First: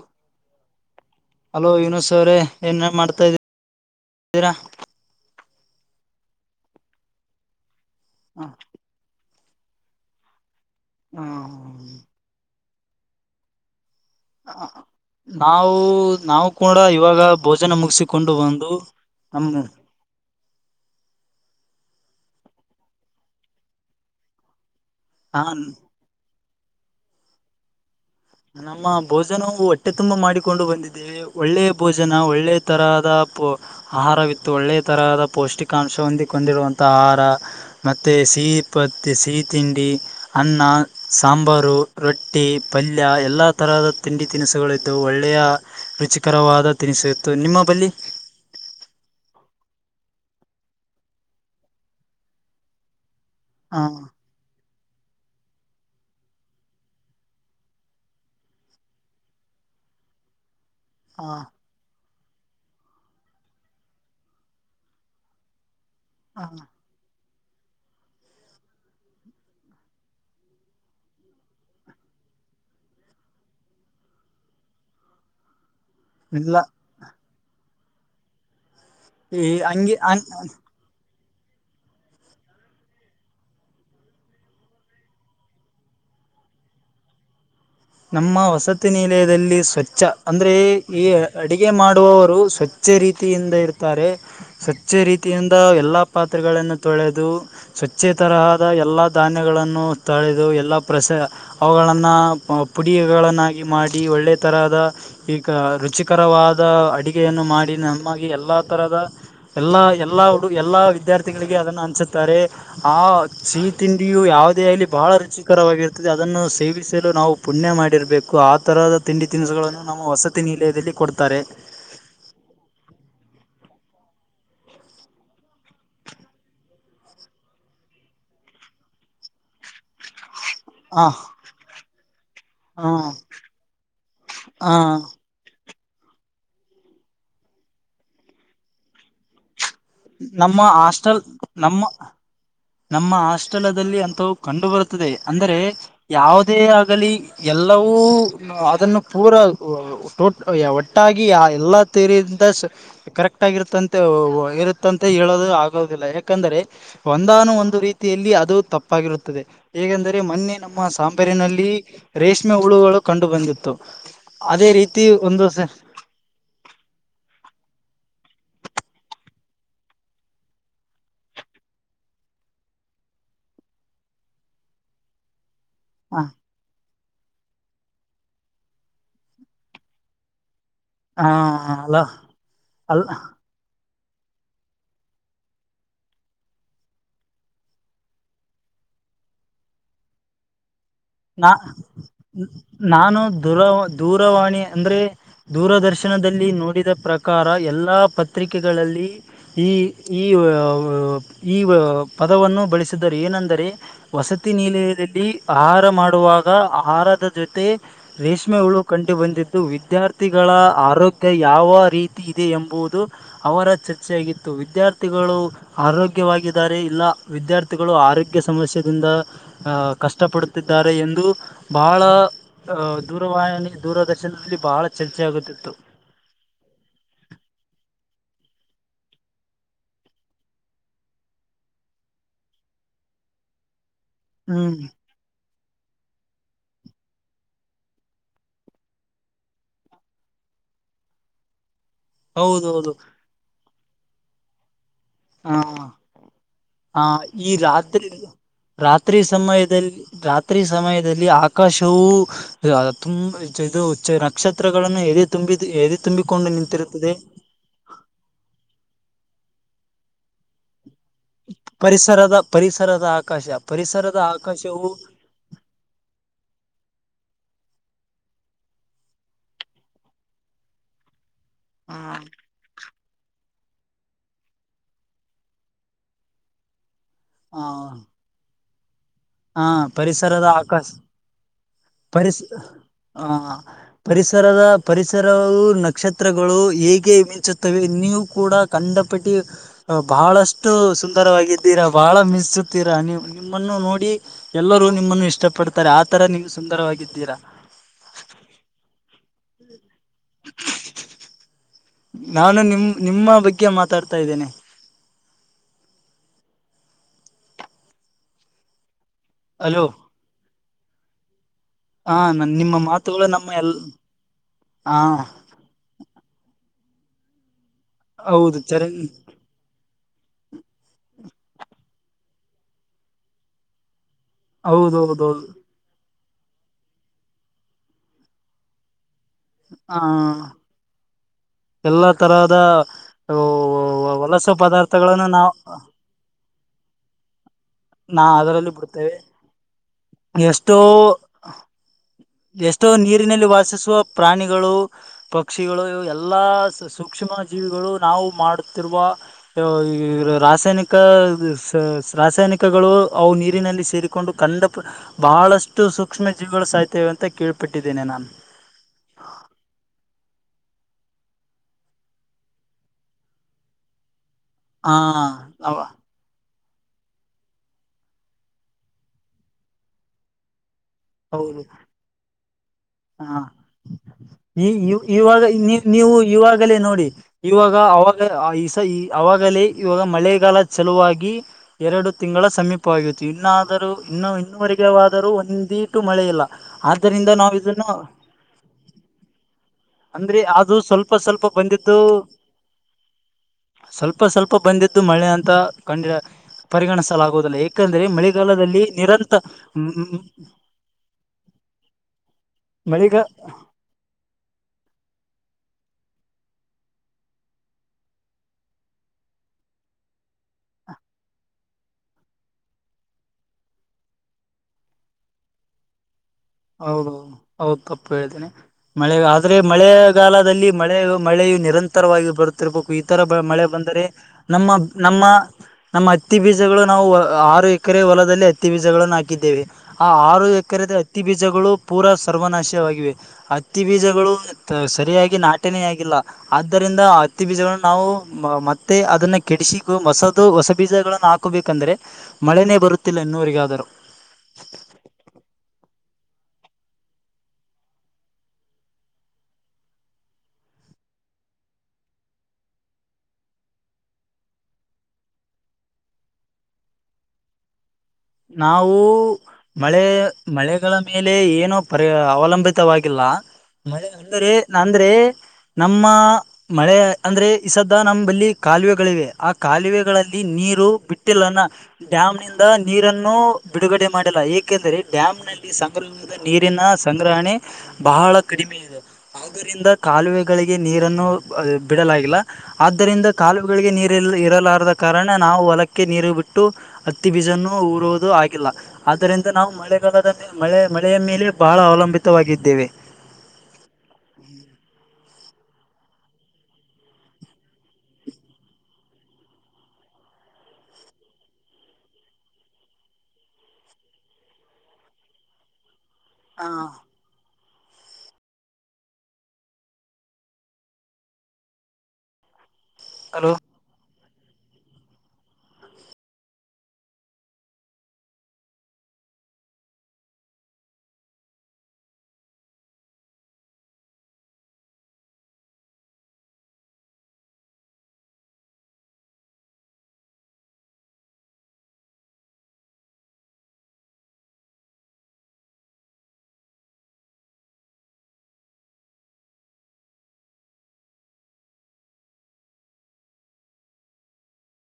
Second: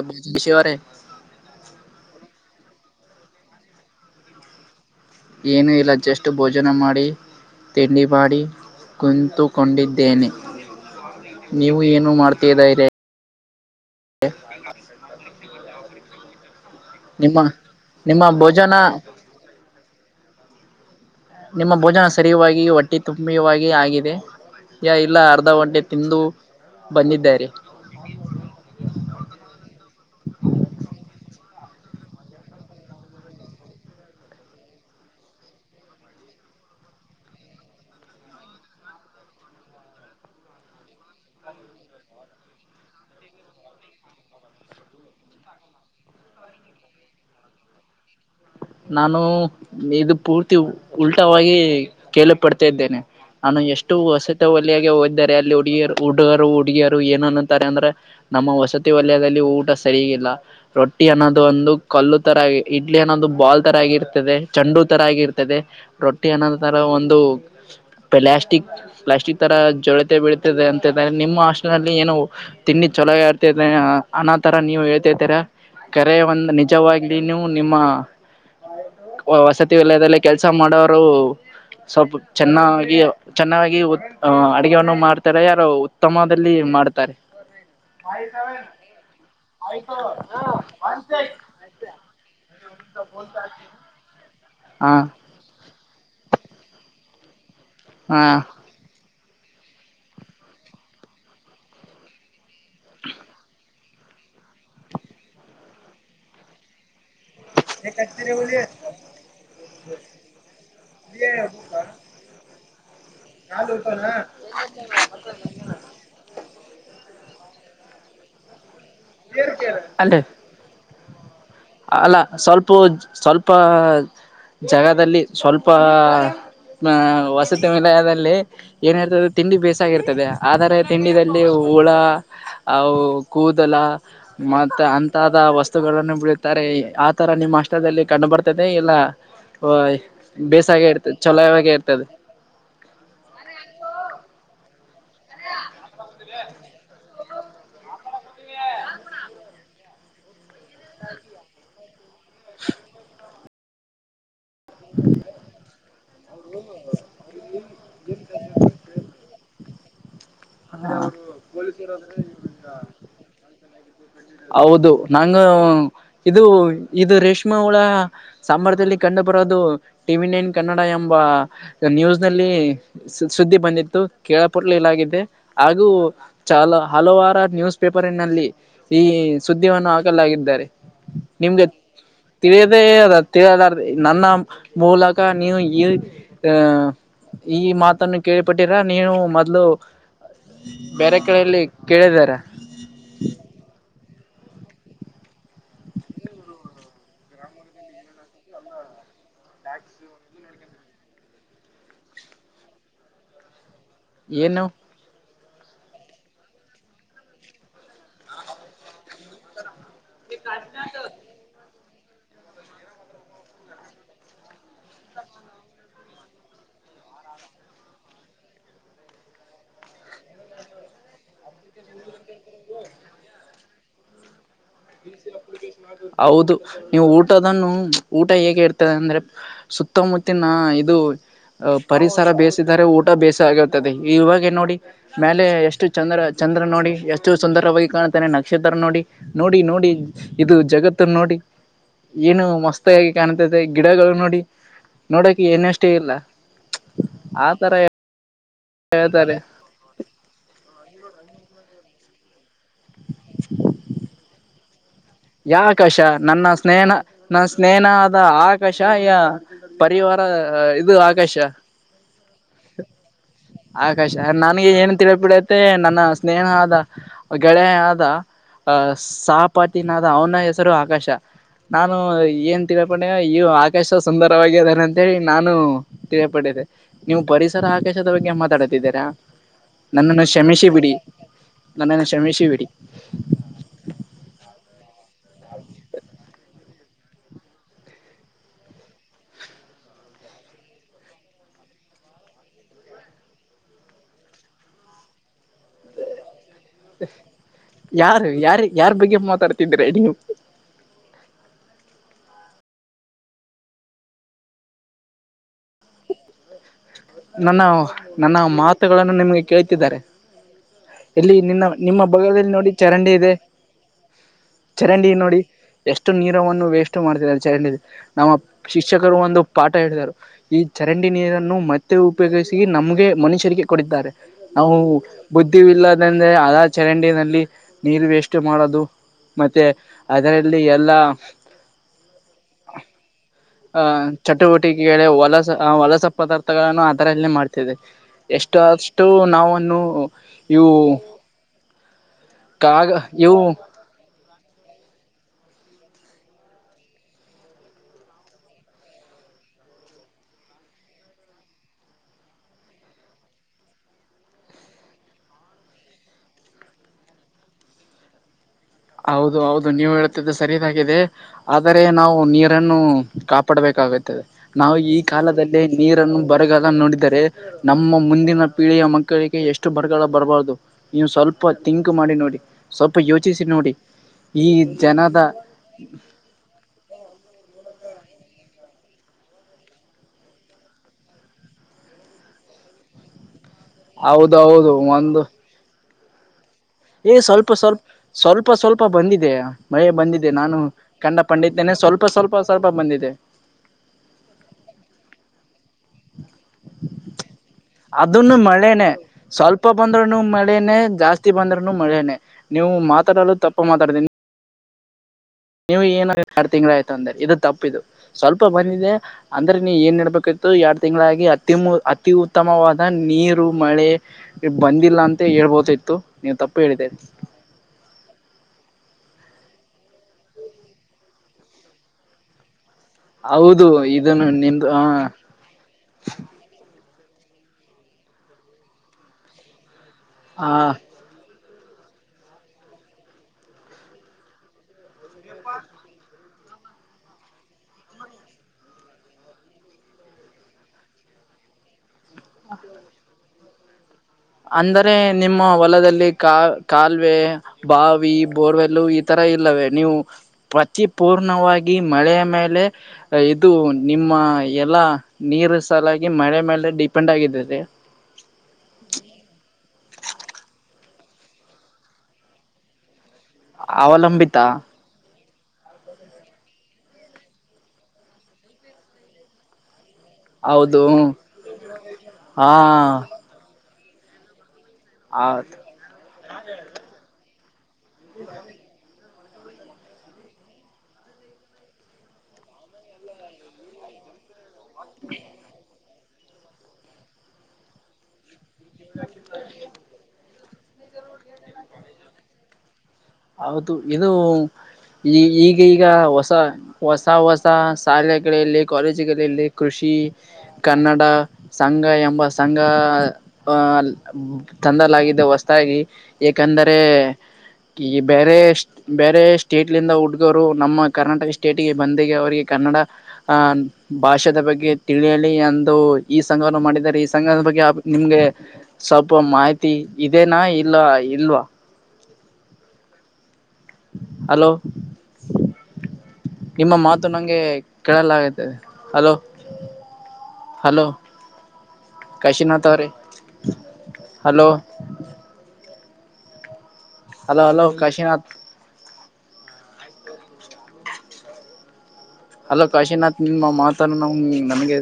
ಅ ಬಷೇ ಅವರೆ. ಹಲೋ ಯನಸ್ ಅವ್ರೇ ಏನ ಮಾಡ್ತಾ ಇದೀರಾ. ಏನುೂ ಇಲ್ಲ ಜಸ್ಟ್ ಭೋಜನ ಮಾಡಿ ತಿಂಡಿ ಮಾಡಿ. ಕುಂತುಕೊಂಡಿದ್ದೇನೆ ನೀವು ಏನು ಮಾಡ್ತಿದ್ದ ಇರೆ. ನಾವು ನಾವು ಕೂಡ ಇವಾಗ ನಿಮ್ಮ ಭೋಜನ ನಿಮ್ಮ ಮುಗಿಸಿಕೊಂಡು ಬಂದು. ಭೋಜನ ಹಮದು. ನಿಮ್ಮ ಭೋಜನ ಸರಿಯವಾಗಿಾಗಿ ಹೊಟ್ಟೆ ತುಂಬಾಗಿ ಆಗಿದೆ ಯ ಇಲ್ಲ ಅರ್ಧ ನಾನ್ ಹೊಟ್ಟೆ. ತಿಂದು ಬಂದಿದ್ದಾರೆ. ನಮ್ಮ ಭೋಜನವು ಹೊಟ್ಟೆ ತುಂಬಾ ಮಾಡಿಕೊಂಡು ಬಂದಿದೆ. ಒಳ್ಳೆ ಭೋಜನ ಒಳ್ಳೆ ತರಹದ ಪ. ಆಹಾರವಿತ್ತು ಒಳ್ಳೆ ತರಹದ ಪೌಷ್ಟಿಕಾಂಶ ಹೊಂದಿಗೆ ಹೊೊಂಡಿರುವಂತಹ ಆಹಾರ. ಮತ್ತೆ ಸಿಹಿ ಪತ್ತ ಸಿಹಿ ತಿಂಡಿ. ಅನ್ನ ಸಾಂಬಾರು ರೊಟ್ಟಿ ಪಲ್ಲಿ. ಇಲ್ಲಿಯ ಎಲ್ಲಾ ತರಹದ ತಿಂಡಿ ತಿನಿಸುಗಳುತ್ತು ಒಳ್ಳೆಯ. ರುಚಿಕರವಾದ ತಿನಿಸು ಇತ್ತು ನಿಮ್ಮ ಬಳ. ನಾನು ಇದು ಪೂರ್ತಿ ಉಲ್ಟವಾಗಿ ಕೇಳೇಳ ಪಡ್ತಾ ಇದ್ದೇನೆ. ನಾನು ಹ ಎಷ್ಟು ಹೊಸತ ಒಲಯಾಗ ಹೋಗ್ದಾರೆ ಅಲ್ಲಿ ಹುಡುಗಿಯರು ಹುಡುಗರು ಹುಡುಗಿಯರು ಏನ ಅಂನೊತಾರೆ ಅಂದ್ರ. ನಮ್ಮ ವಸತಿ ವಲಯದಲ್ಲಿ ಊಟ ಸರಿಗಿಲ್ಲ ರೊಟ್ಟಿ ಹ ಅನ್ನೋದು ಒಂದು ಕಲ್ಲು ತರ. ಲೇ ನಂದು ಬಾಲ್ ತರ ಆಗಿರ್ತದೆ ಚಂಡು ತರ ಆಗಿರ್ತದೆ ರೊಟ್ಟ. ಟೇ ಹ ನಂತರ ಒಂದು ಪ್ಲ್ಯಾಸ್ಟಿಕ್. ಪ್ಲಾಸ್ಟಿಕ್ ತರ ಜೋಳಿತೆ ಬೀಳ್ತಿದೆ ಅಂತ್ರೆ ನಿಮ್ಮ ಹಾಸ್ಟೇಲ್ ಏನು. ತಿಂಡಿ ಚೊಲಾಗ ಆರ್ತ ಅನ ತರ ನೀವ್ ಹೇಳ್ತಾ ಇದತರಾ. ಕೆರೆ ಒಂದು ಇಲ್ಲ ನಿಜವಾಗ್ಲೂ ನಿಮ್ಮ. ಈ ವಸತಿ ಹಂಗೆ ವಲಯದಲ್ಲಿ ಕೆಲ್ಸ ಹಂಗ್ ಮಾಡೋರು. ಸ್ವಲ್ಪ ಚೆನ್ನಾಗಿ ಚೆನ್ನಾಗಿ. ಹ ಅಡಗೆವನ್ನು ಮಾಡ್ತಾರೆ ಯಾರು ಉತ್ತಮದಲ್ಲಿ ಮಾಡ್ತಾರೆ. ನಮ್ಮ ವಸತಿ ನಿಲಯದಲ್ಲಿ ಸ್ವಚ್ಛ ಅಂದ್ರೆ ಈ. ಅಡುಗೆ ಮಾಡುವವರು ಸ್ವಚ್ಛ ರೀತಿಯಿಂದ ಇರ್ತಾರೆ ಸ್ವಚ್ಛ ಹಾ ರೀತಿ ವತಿಯಿಂದ ಎಲ್ಲ ಪಾತ್ರೆಗಳನ್ನು ತೊಳೆದು ಸ್ವಚ್ಛೇ ಹಾ ತರ. ಎಲ್ಲಾ ಧಾನ್ಯಗಳನ್ನು ತಳೆದು ಎಲ್ಲ ಪ್ರಸ ಅವುಗಳಗಳನ್ನು. ಪುಡಿಗಳನ್ನಾಗಿ ಮಾಡಿ ಒಳ್ಳೆ ತರಹದ ಈಗ ರುಚಿಕರವಾದ ಅಡಿ. ಅಡುಗೆಯನ್ನಮಾಡಿ ನಮ್ಮಗೆ ಎಲ್ಲಾ ತರದ. ಎಲ್ಲಾ ಎಲ್ಲಾ ಹುಡು ಎಲ್ಲಾ ವಿದ್ಯಾರ್ಥಿಗಳಿಗೆ ಅದನ್ನು ಅಂಚುತ್ತಾರೆ ಆ..... ಸಿಹಿ ತಿಂಡಿಯು ಯಾವುದೇ ಆಗಲಿ ಬಹಳ ರುಚಿಕರವಾಗಿರುತ್ತ. ತ್ತೆ ಅದನ್ನು ಸೇವಿಸಲು ನಾವು ಪುಣ್ಯ ಮಾಡಿರಬೇಕು ಆ ತರಹದ. ತಿಂಡಿ ತಿನಿಸುಗಳನ್ನು ನಮ್ಮ ಅಲ್ಲೇ ವಸತಿ ನಿಲಯದಲ್ಲಿ ಕೊಡ್ತಾರೆ. ಅಲ್ಲ ಸ್ವಲ್ಪವು ಸ್ವಲ್ಪ ಜಗದಲ್ಲಿ ಸ್ವಲ್ಪ. ಮ್ಮ್ ವಸತಿ ವಿಲಯದಲ್ಲಿ ಏನ್ ಇರ್ತದಿ ತಿಂಡಿ ಬೇಸಾಗಿರ್ತದೆ. ಆದರೆ ಹ ತಿಂಡಿದಲ್ಲಿ ಹುಳ ಹ ಅವ್ ಕೂದಲ ಹ ಮತ್ತ ಅಂತ. ಅಂತ ವಸ್ತುಗಳನ್ನು ಬಿಳ್ತ್ತಾರೆ ಆತರ ನಿಮ್ಮ ಹಾಸ್ಟ್ದಲ್ಲಿ ಕಂಡು ಬರ್ತೖತೆ ಇಲ್ಲ. ನಮ್ಮ ಬೇಸಾಗಿ ಇರ್ತದೆ ಹಾಸ್ಟೆಲ್ ಚಲೋ ಆಗೆ ನಮ್ಮ ಇರ್ತದೆ. ನಮ್ಮ ಹಾಸ್ಟೆಲದಲ್ಲಿ ಅಂತವು ಕಂಡು ಬರುತ್ತದೆ ಅಂದ್ರೆ ಯಾವುದೇ ಆಗಲಿ. ಎಲ್ಲವೂ ಅದನ್ನು ಪೂರ ಉ ಟೊ. ಒಟ್ಟಾಗಿ ಎಲ್ಲಾ ತೀರಿಯಿಂದ ಕರೆಕ್ಟಾಗಿರ್ತ್ತಂತ. ತಂತ ಹೇಳಲ್ಲು ಆಗೋದಿಲ್ಲ ಯಾಕಂದರೆ ಒಂದಾನೊ ಒಂದು ರೀತಿಯಲ್ಲಿ ಅದು ತಪ್ಪಾಗಿರುತ್ತದೆ. ಹೇಗೆಂದರೆ ಮೊನ್ನೆ ನಮ್ಮ ಹೌದು ಸಾಂಬಾರಿನಲ್ಲಿ ರೇಷ್ಮೆ ಹುಳುಗಳು ಕಂಡು ಬಂದಿತ್ತು. ಅದೇ ಹೌದು ರೀತಿ ನಂಗ ಒಂದು ಸ. ಇದು ಇದು ರೇಷ್ಮಾ ಹುಳ. ಸಂಬಾರದಲ್ಲಿ ಕಂಡು ಬರೋದು ಟಿ ವಿ ನೈನ್ ಕನ್ನಡ ಎಂಬ ನ್ಯೂಸ್ನಲ್ಲಿ. ಸುದ್ದಿ ಬಂದಿತ್ತು ಕೇಳಪುರದಲ್ಲಿ ಇಲಾಗಿದೆ ಹಾಗೂ ಹ ಚ ಹಲವಾರ ನ್ಯೂಸ್. ಪೇಪರ್ ನಲ್ಲಿ ಈ ಸುದ್ದಿವನ್ನು ಹಾಕಲಾಗಿದೆ. ನಿಮ್ಗೆ ಅಲ್ಲ ತಿಳೆದೆ ಅಲ್ಲ ಯದ ತಿಯಳದ. ನನ್ನ ಮೂಲಕ ನೀವ್ ಈ ಅ. ಈ ಮಾತನ್ನು ಕೇಳಿಪಟ್ಟಿರ ನೀನು ಮೊದ್ಲು. ಬೇರೆ ನಾ ಕಡೆಯಲ್ಲಿ ಕೇಳಿದೆ. ನಾನು ದೂರಾ ದೂರವಾಣಿ ಅಂದ್ರೆ ದೂರ ದರ್ಶನದಲ್ಲಿ ನೋಡಿದ ಪ್ರಕಾರ ಎಲ್ಲಾ ಪತ್ರಿಕೆಗಳಲ್ಲಿ ಈ ಈ ಉ ಈ ವ್ ಪದವನ್ನು ಬಳಸಿದ್ದರೆ ಏನೆಂದರೆ ವಸತಿ ಏನು ನಿಲಯದಲ್ಲಿ ಆಹಾರ ಮಾಡುವಾಗ ಆಹಾರದ ಜೊತೆ ರೇಷ್ಮೆ ಹುಳು ಕಂಡು ಬಂದಿದ್ದು ವಿದ್ಯಾರ್ ದ್ಯಾರ್ಥಿ ಗಳ ಆರೋಗ್ಯ ಯಾವ ರೀತಿ ಇದೆ ಎಂಬುದು. ಅವರ ಚರ್ಚೆಯಾಗಿತ್ತು ವಿದ್ಯಾರ್ಥಿಗಳು. ಆರೋಗ್ಯವಾಗಿದ್ದಾರೆ ಇಲ್ಲ ವಿದ್ಯಾರ್ಥಿಗಳು ಆರೋಗ್ಯ ಸಮಸ್ಯೆದಿಂದ ಕಷ್ಟಪಡು. ತಿದ್ದಾರೆ ಎಂದು ಬಹಳ ದೂರವಾಹಿನಿ ದೂರದರ್ಶನದಲ್ಲಿ ಬಹಳ. ಚರ್ಚೆ ಆಗುತ್ತಿತ್ತು ಹೌದು ನೀವು ಊಟದನ್ನೂ ಊಟ ಹೇಗೆ ಇರ್ತದೆ ಅಂದ್ರೆ ಸುತ್ತಮುತ್ತಿನ ಇದು ಅಹ್ ಪರಿಸರ ಬೇಸಿದರೆ ಊಟ ಬೇಸ ಆಗತ್ತ. ತ್ತದೆ ಇವಾಗೇ ನೋಡಿ. ಹ್ಮ್ ಮ್ಯಾಲೆ ಎಷ್ಟು ಚಂದ್ರ ಚಂದ್ರ ನೋಡಿ ಎಷ್ಟು ಸುಂದರವಾಗಿ ಕಾಣತ್ತಾನೆ ನಕ್ಷತ್ರ ನೋಡಿ. ನೋಡಿ ನೋಡಿ ಇದು ಜಗತ್ತು ನೋಡಿ ಏನು ಹೌದೌದು ಮಸ್ತ ಕಾಣತತ್ಯೆ ಗಿಡಗಳ್ ನೋಡಿ. ನೋಡೋಕೆ ಹಾ ಏನಷ್ಟೇ ಇಲ್ಲ ಅ ಈ ಆತರ ರಾತ್ರಿ. ರಾತ್ರಿ ಹೇಳ್ತಾರೆ ಸಮಯದಲ್ಲಿ ರಾತ್ರಿ ಸಮಯದಲ್ಲಿ ಆಕಾಶವೂ ಆ ತುಂ ಚೆ ಇದು ಚೆ ನಕ್ಷತ್ರಗಳನ್ನು ಎದೆ ತುಂಬಿ ಯಾ ಎದೆ ಆಕಾಶ ನನ್ನ ತುಂಬಿಕೊಂಡು ಸ್ನೇಹ ನಿಂತಿರುತ್ತದೆ ನ ಸ್ನೇನದ ಆಕಾಶ ಯಾ ಪರಿವಾರ ಇದು ಆಕಾಶ ಪರಿಸರದ ಪರಿಸರದ ಆಕಾಶ ಆಕಾಶ ಪರಿಸರದ ನನ್ಗೆ ಆಕಾಶವು ಏನಾ ತಿಳಿಯ್ಕೆ ಮತ್ತೆ ನನ್ನ ಸ್ನೇಹದ ಗೆಳೆಯಾದ ಸಹಪ ತಿನ್ನದ ಅವನ ಹೆಸರು ಆಕಾಶ ನಾನು ಹಾ ಏನ್ಂತಿ ಪೂಣ್ಯ ಈ ಆಕಾಶ ಸುಂದರವಾಗಿದಾನೆ ಅಂತೇಳಿ ನಾನು ತಿಳಿಯಪಟ್ಟಿರೆ. ನೀವು ಹ ಪರಿಸರ ಆಕಾಶದ ಬಗೆ ಮಾತನಾಡಕ್ಕಾತ್ತಿರ ಹಾ ನನ್ನನ್ನು ಶ್ಷಮಿಸಿ ಬಿಡಿ. ನನ್ನನ್ನು ಪರಿಸ ಕ್ಷಮಿಸಿ ಬಿಡಿ ಹ ಹ್. ಪರಿಸರದ ಪರಿಸರವು ನಕ್ಷತ್ರಗಳು ಹೇಗೆ ಮಿಂಚುತ್ತವೆ ನೀವು ಕೂಡ ಕಂಡಪಟ್ಟಿ. ಬಹಳಷ್ಟು ಸುಂದರವಾಗಿದ್ದೀರಾ ಬಹಳ ಮೀಿಸುತ್ತೀರಾ ನೀವು ನಿಮ್ಮನ್ನು ನೋಡಿ ಎಲ್ಲರೂ ನಿಮ್ಮನ್ನು ಇಷ್ಟ ಪಡ್ತಾರೆ ಆತರ ನೀವು ಸುಂದರವಾಗಿದ್ದೀರಾ. ಯಾರು ಯಾರ ಯಾರ್ ಬಗ್ಗೆ ಮಾತಾಡ್ತಿದ್ರೆ ನೀವು. ನಾನು ನಿಮ್ ನಿಮ್ಮ ಬಗ್ಗೆ ಮಾತಾಡ್ತಾ ಇದ್ದೇನೆ. ನನ್ನ ನನ್ನ ಮಾತುಗಳನ್ನು ನಿಮ್ಗೆ ಅಲೋ ಕೇಳ್ತಿದ್ದಾರೆ ಇಲ್ಲಿ ನಿನ್ನ ನಿಮ್ಮ ಹಾ ಭಾಗದಲ್ಲಿ ನನ್ ನೋಡಿ ನಿಮ್ಮ ಚರಂಡಿ ಮಾತುಗಳು ಇದೆ ನಮ್ಮ ಎಲ್ ಹಾ ಚರಂಡಿ ನೋಡಿ. ಎಷ್ಟು ನೀರವನ್ನು ವೇಸ್ಟ್ ಮಾಡ್ತಾರೆ ಚರಂಡಿ ನಮ್ಮ ಹೌದು ಚರಂಗ್ ಶಿಕ್ಷಕರು ಒಂದು ಪಾಠ ಹೇತಿದರು ಈ ಚರಂಡಿ ನೀರನ್ನು ಮತ್ತೆ ಉಪಯೋಗಿಸಿ ನಮ್ಗೆ ಮನುಷ್ಯರಿಗೆ ಕೊಡಿದ್ದಾರೆ. ನಾವು ಹೌದೌದೌದು ಬುದ್ಧಿವಿಲ್ಲದಂದ್ರೆ ಅದ ಚರಂಡಿಿನಲ್ಲಿ ನೀರ್ ವೇಸ್ಟ್ ಮಾಡೋದು. ಮತ್ತೆ ಅದರಲ್ಲಿ ಎಲ್ಲಾ. ಎಲ್ಲ ತರಹದ. ಅಹ ವಲಸೆ ಚಟುವಟಿಕೆಗಳ ಪದಾರ್ಥಗಳನ್ನು ಹೊಲಸ ನಾವು ಹೊಲಸ ಪದಾರ್ಥಗಳನ್ನು ಅದರಲ್ಲ ಮಾಡ್ತ ನಾ ಅದರಲ್ಲಿ ಎಷ್ಟಷ್ಟು ಬಿಡ್ತೇವೆ ನಾವನ್ನು ಇವು ಎಷ್ಟೋ ಎಷ್ಟೋ ಕಾಗ ಇವು ನೀರಿನಲ್ಲಿ ವಾಸಿಸುವ ಪ್ರಾಣಿಗಳು. ಪಕ್ಷಿಗಳು ಎಲ್ಲಾ ಸೂಕ್ಷ್ಮ ಜೀವಿಗಳು ನಾವು ಮಾಡುತ್ತಿರುವ. ರಾಸಾಯನಿಕ ರಾಸಾಯನಿಕ. ಪಕ್ಕಗಳು ಅವು ನೀರಿನಲ್ಲಿ ಸೇರಿಕೊಂಡು ಕಂಡ ಬಹಳಷ್ಟು ಸೂಕ್ಷ್ಮ ಜೀವಿಗಳು ಸಾಯ್ತೇವೆ ಅಂತ ಕೇಳ್ಪಿಟ್ಟಿದ್ದೇನೆ ನಾನ್. ಹೌದು ಹೌದು ನೀವ್ ಹೇಳ್ತಿದ್ದೆ ಸರಿದಾಗಿದೆ. ಆದರೆ ನಾವು ನೀರನ್ನು ಕಾಪಾಡಬೇಕಾಗುತ್ತದೆ ನಾವು ಈ ಕಾಲದಲ್ಲಿ ಹ ನೀರನ್ನು ಬರಗಾಲ ನೋಡಿದರೆ ನಮ್ಮ ಮುಂದಿನ ಪೀಳಿಯ ಮಕ್ಕಳಿಗೆ ಎಷ್ಟು ಬರಗಾಲ ಬರಬಾರದು. ನೀವು ಸ್ವಲ್ಪ ಹೌದು ತಿಂಕ್ ಮಾಡಿ ನೋಡಿ ಸ್ವಲ್ಪ ಯೋಚಿಸಿ ಹ ನೋಡಿ. ಈ ಇವಾಗ ನೀ ನೀವು ಇವಾಗಲೇ ನೋಡಿ. ಇವಾಗ ಅವಾಗ ಈ ಈ ಆಗಲೇ ಇವಾಗ ಮಳೆಗಾಲ ಚೆಲುವಾಗಿ. ಎರಡು ತಿಂಗಳ ಸಮೀಪ. ತಪ್ಪತ್ತು ಇನ್ನಾದರೂ ಇನ್ನುೂ ಹೌದ ಹೌದು ಒಂದು ಇನ್ನವರೆಗೆಾದರೂ ಒಂದಿಟು ಮಳೆ ಇಲ್ಲ ಏ ಆದ್ದರಿಂದ ಸ್ವಲ್ಪ ನಾವು ಇದನ್ನು ಸ್ವಲ್ಪ ಸ್ವಲ್ಪ ಸ್ವಲ್ಪ ಬಂದಿದೆೆಯ. ಮಳೆ ಬಂದಿದೆ ಅಂದ್ರೆ ನಾನು ಅದು ಸ್ವಲ್ಪ ಕಂಡ ಸ್ವಲ್ಪ ಪಂಡಿತನೇ ಬಂದಿದ್ದು ಸ್ವಲ್ಪ ಸ್ವಲ್ಪ ಸ್ವಲ್ಪ ಬಂದಿದ್ದೆ. ಸ್ವಲ್ಪ ಸ್ವಲ್ಪ ಬಂದಿದ್ದು ಮಳೆ ಅಂತ ಕಂಡಿರ ಪರಿಗಣಿಸಲಾಗುವುದಿಲ್ಲ ಯಾಕಂದ್ರೆ ಅದನ್ನು ಮಳೆಗಾಲದಲ್ಲಿ ಮಳೆನೆ ನಿರಂತರ ಹ ಬಂದ್ರನು ಮಳನೆ ನೀವು ಮಾತಾಡಲು ತಪ್ಪ ಮಾತಾಡತೀನಿ. ನೀವು ಏನ ಎರಡು ತಿಂಗಗಳ ಆಯ್ತು ಅಂದ್ರೆ ಇದು ತಪ್ಪ ಇದು ಸ್ವಲ್ಪ ಬಂದಿದೆ. ಅಂದ್ರೆ ನೀ ಏನ್ ನಡ್ಬೇಕಾಗಿತ್ತು ಎರಡ್ ತಿಂಗಳಾಗಿ ಅತಿ ಅತಿ ಉತ್ತಮವಾದ ನೀರು ಮಳೆ ಬಂದಿಲ್ಲ ಅಂತ ಹೇಳ್ಬೋತ ಇತ್ತು ನೀ ತಪ್ಪ. ಹೌದೌ ಹೌದು ತಪ್ಪು ಹೇಳ್ತೇನೆ. ಮಳೆ ಆದ್ರೆ ಮಳೆಗಾಲದಲ್ಲಿ ಮಳೆ ಮಳೆಯು ನಿರಂತರವಾಗಿ ಬರು ರ್ಬೇಕು ಈ ತರ ಮಳೆ ಹೌದು ಬಂದರೆ ಇದನ್ನು ನಿಮ್ದು ನಮ್ಮ ಹ ನಮ್ಮ. ನಮ್ಮ ಹತ್ತಿ ಬೀಜಗಳು ನಾವು ಆರು ಎಕರೆ ಹೊಲದಲ್ಲಿ ಹತ್ತಿ ಬೀಜಗಳನ್ನು ಹಾಕಿದ್ದೇವೆ. ಆ ಆರು ಹ ಎಕರೆದ ಅತ್ತಿ ಬೀಜಗಳು ಪೂರಾ ಸರ್ವನಾಶವಾಗಿವೆ ಅತ್ತಿ ಬೀಜಗಳು ಸರಿಯಾಗಿ ನಾಟನೇ ಆಗಿಲ್ಲ. ಆದ್ದರಿಂದ ಹತ್ತಿ ಬೀಜಗಳನ್ನು ನಾವು ಮತ್ತೆ ಅದನ್ನ ಕೆಡಿಸ ಮಸದು ಹೊಸ ಬೀಜನ್ನ ಹಾಕ ಹಾಕೋಬೇಕಂದ್ರೆ ಮಳೆನೇ ಬರುತ್ತಿಲ್ಲ ಇನ್ನುವಗಾದರು. ಅಂದರೆ ನಿಮ್ಮ ಹೊಲದಲ್ಲಿ ಕಾ ಕಾಲುವೆ ಬಾವಿ ಬೋರ್ವೆಲ್ಲ ಈ ತರ ಇಲ್ಲವೇ ನೀವು ಪತಿಪೂರ್ಣವಾಗಿ ಮಳೆಯ ಮೇಲೆ ಇದು ನಿಮ್ಮ ಎಲ್ಲ ನೀರು ಸಲಾಗಿ ಮಳೆ ಮೇಲೆ ಡಿಪೆಂಡ್ ಆಗಿದೆ. ನಾವು. ಮಳೆ ಮಳೆಗಳ ಮೇಲೆ ಏನು ಪರಿ ಅವಲಂಬಿತವಾಗಿಲ್ಲ. ಮಳೆ ಅವಲಂಬಿತ ಅ್ರ ನಂದ್ರೆ ನಮ್ಮ ಮಳೆ ಅಂದ್ರೆ ಈಸದ ನಮ್ಮಲ್ಲಿ ಕಾಲುವೆಗಳಿವೆ ಆ ಕಾಲುವೆಗಳಲ್ಲಿ. ಹೌದು ನೀರು ಬಿಟ್ಟಿಲ್ಲ ಹಾ ಡ್ಯಾಮ್ನಂದ ನೀರನ್ನು ಬಿಡುಗಡೆ ಮಾಡಿಲ್ಲ ಏ ಯಾಕೆಂದ್ರರೆ ಡ್ಯಾಮ್ ಆ ನಲ್ಲಿ ಸಂಗ್ರಹದ ನೀರಿನ ಸಂಗ್ರಹಣೆ ಬಹಳ ಕಡಿಮೆ ಇದೆ. ಆದ್ದರಿಂದ ಕಾಲುವೆಗಳಿಗೆ ನೀರನ್ನು ಬಿಡಲಾಗಿಲ್ಲ. ಆದ್ದರಿಂದ ಕಾಲುುವಗಳಿಗೆ ನೀರಿ ಇರಲಾರದ ಕಾರಣ ನಾವು ಹೊಲಕ್ಕೆ ನೀರು ಬಿಟ್ಟು. ಹತ್ತಿ ಬೀಜನ್ನು ಉಊರುದು ಆಗಿಲ್ಲ ಆದ್ದರಿಂದ ನಾವು ಮಳೆಗಾಲದ ಮಳೆ ಮಳೆಯ ಮೇಲೆ ಬಹಳ ಅವಲಂಬಿತವಾಗಿದ್ದೇವೆ. ಹೌದು ಇದು ಈ ಈಗೀಗ ಹೊಸ ಹೊಸ ಹೊಸ ಶಾಲ ಕಡೆ ಇಲ್ಲ ಕಾಲಜ ಕಡೆ ಇಲ್ಲ ಕೃಷಿ ಕನ್ನಡ ಸಂಘ ಎಂಬ ಸಂಘ ತಂದಲಾಗಿದ್ದ ಹೊಸದಾಗಿ ಆ ಏಕಂದರೆ ಈ ಬೇರೆ ಬೇರೆ ಸ್ಟೇಟ್ಲಿಂದ ಹುಡ್ಗರು ನಮ್ಮ ಕರ್ನಾಟಕ ಸ್ಟೇಟಿಗೆ ಬಂದಗ ಅವರಿಗೆ ಕನ್ನಡಾ ಹಾ ಹಲೋ [unintelligible] ಭಾಷೆದ ಬಗ್ಗೆ ತಿಳಿಯಲಿ ಅಂದು ಈ ಸಂಘವನ್ನು ಮಾಡಿದ್ದಾರೆ ಈ ಸಂಘದ ಬಗ್ಗೆ ನಿಮ್ಗೆ ಸ್ವಲ್ಪ ಮಾಹಿತಿ ಇದೇನಾ ಇಲ್ ಇಲೋ ಹಲೋ ನಿಮ್ಮ ಮಾತು ನಂಗೆ ಕೇಳಲ ಆಗೈತೆ ಹಲೋ ಹಲೋ ಕಾಶಿನಾಥ್ ಅವರೇ hello hello hello Kashinath hello Kashinath ನಿಮ್ಮ ಮಾತಾ ನಮ್ ನಮಗೆ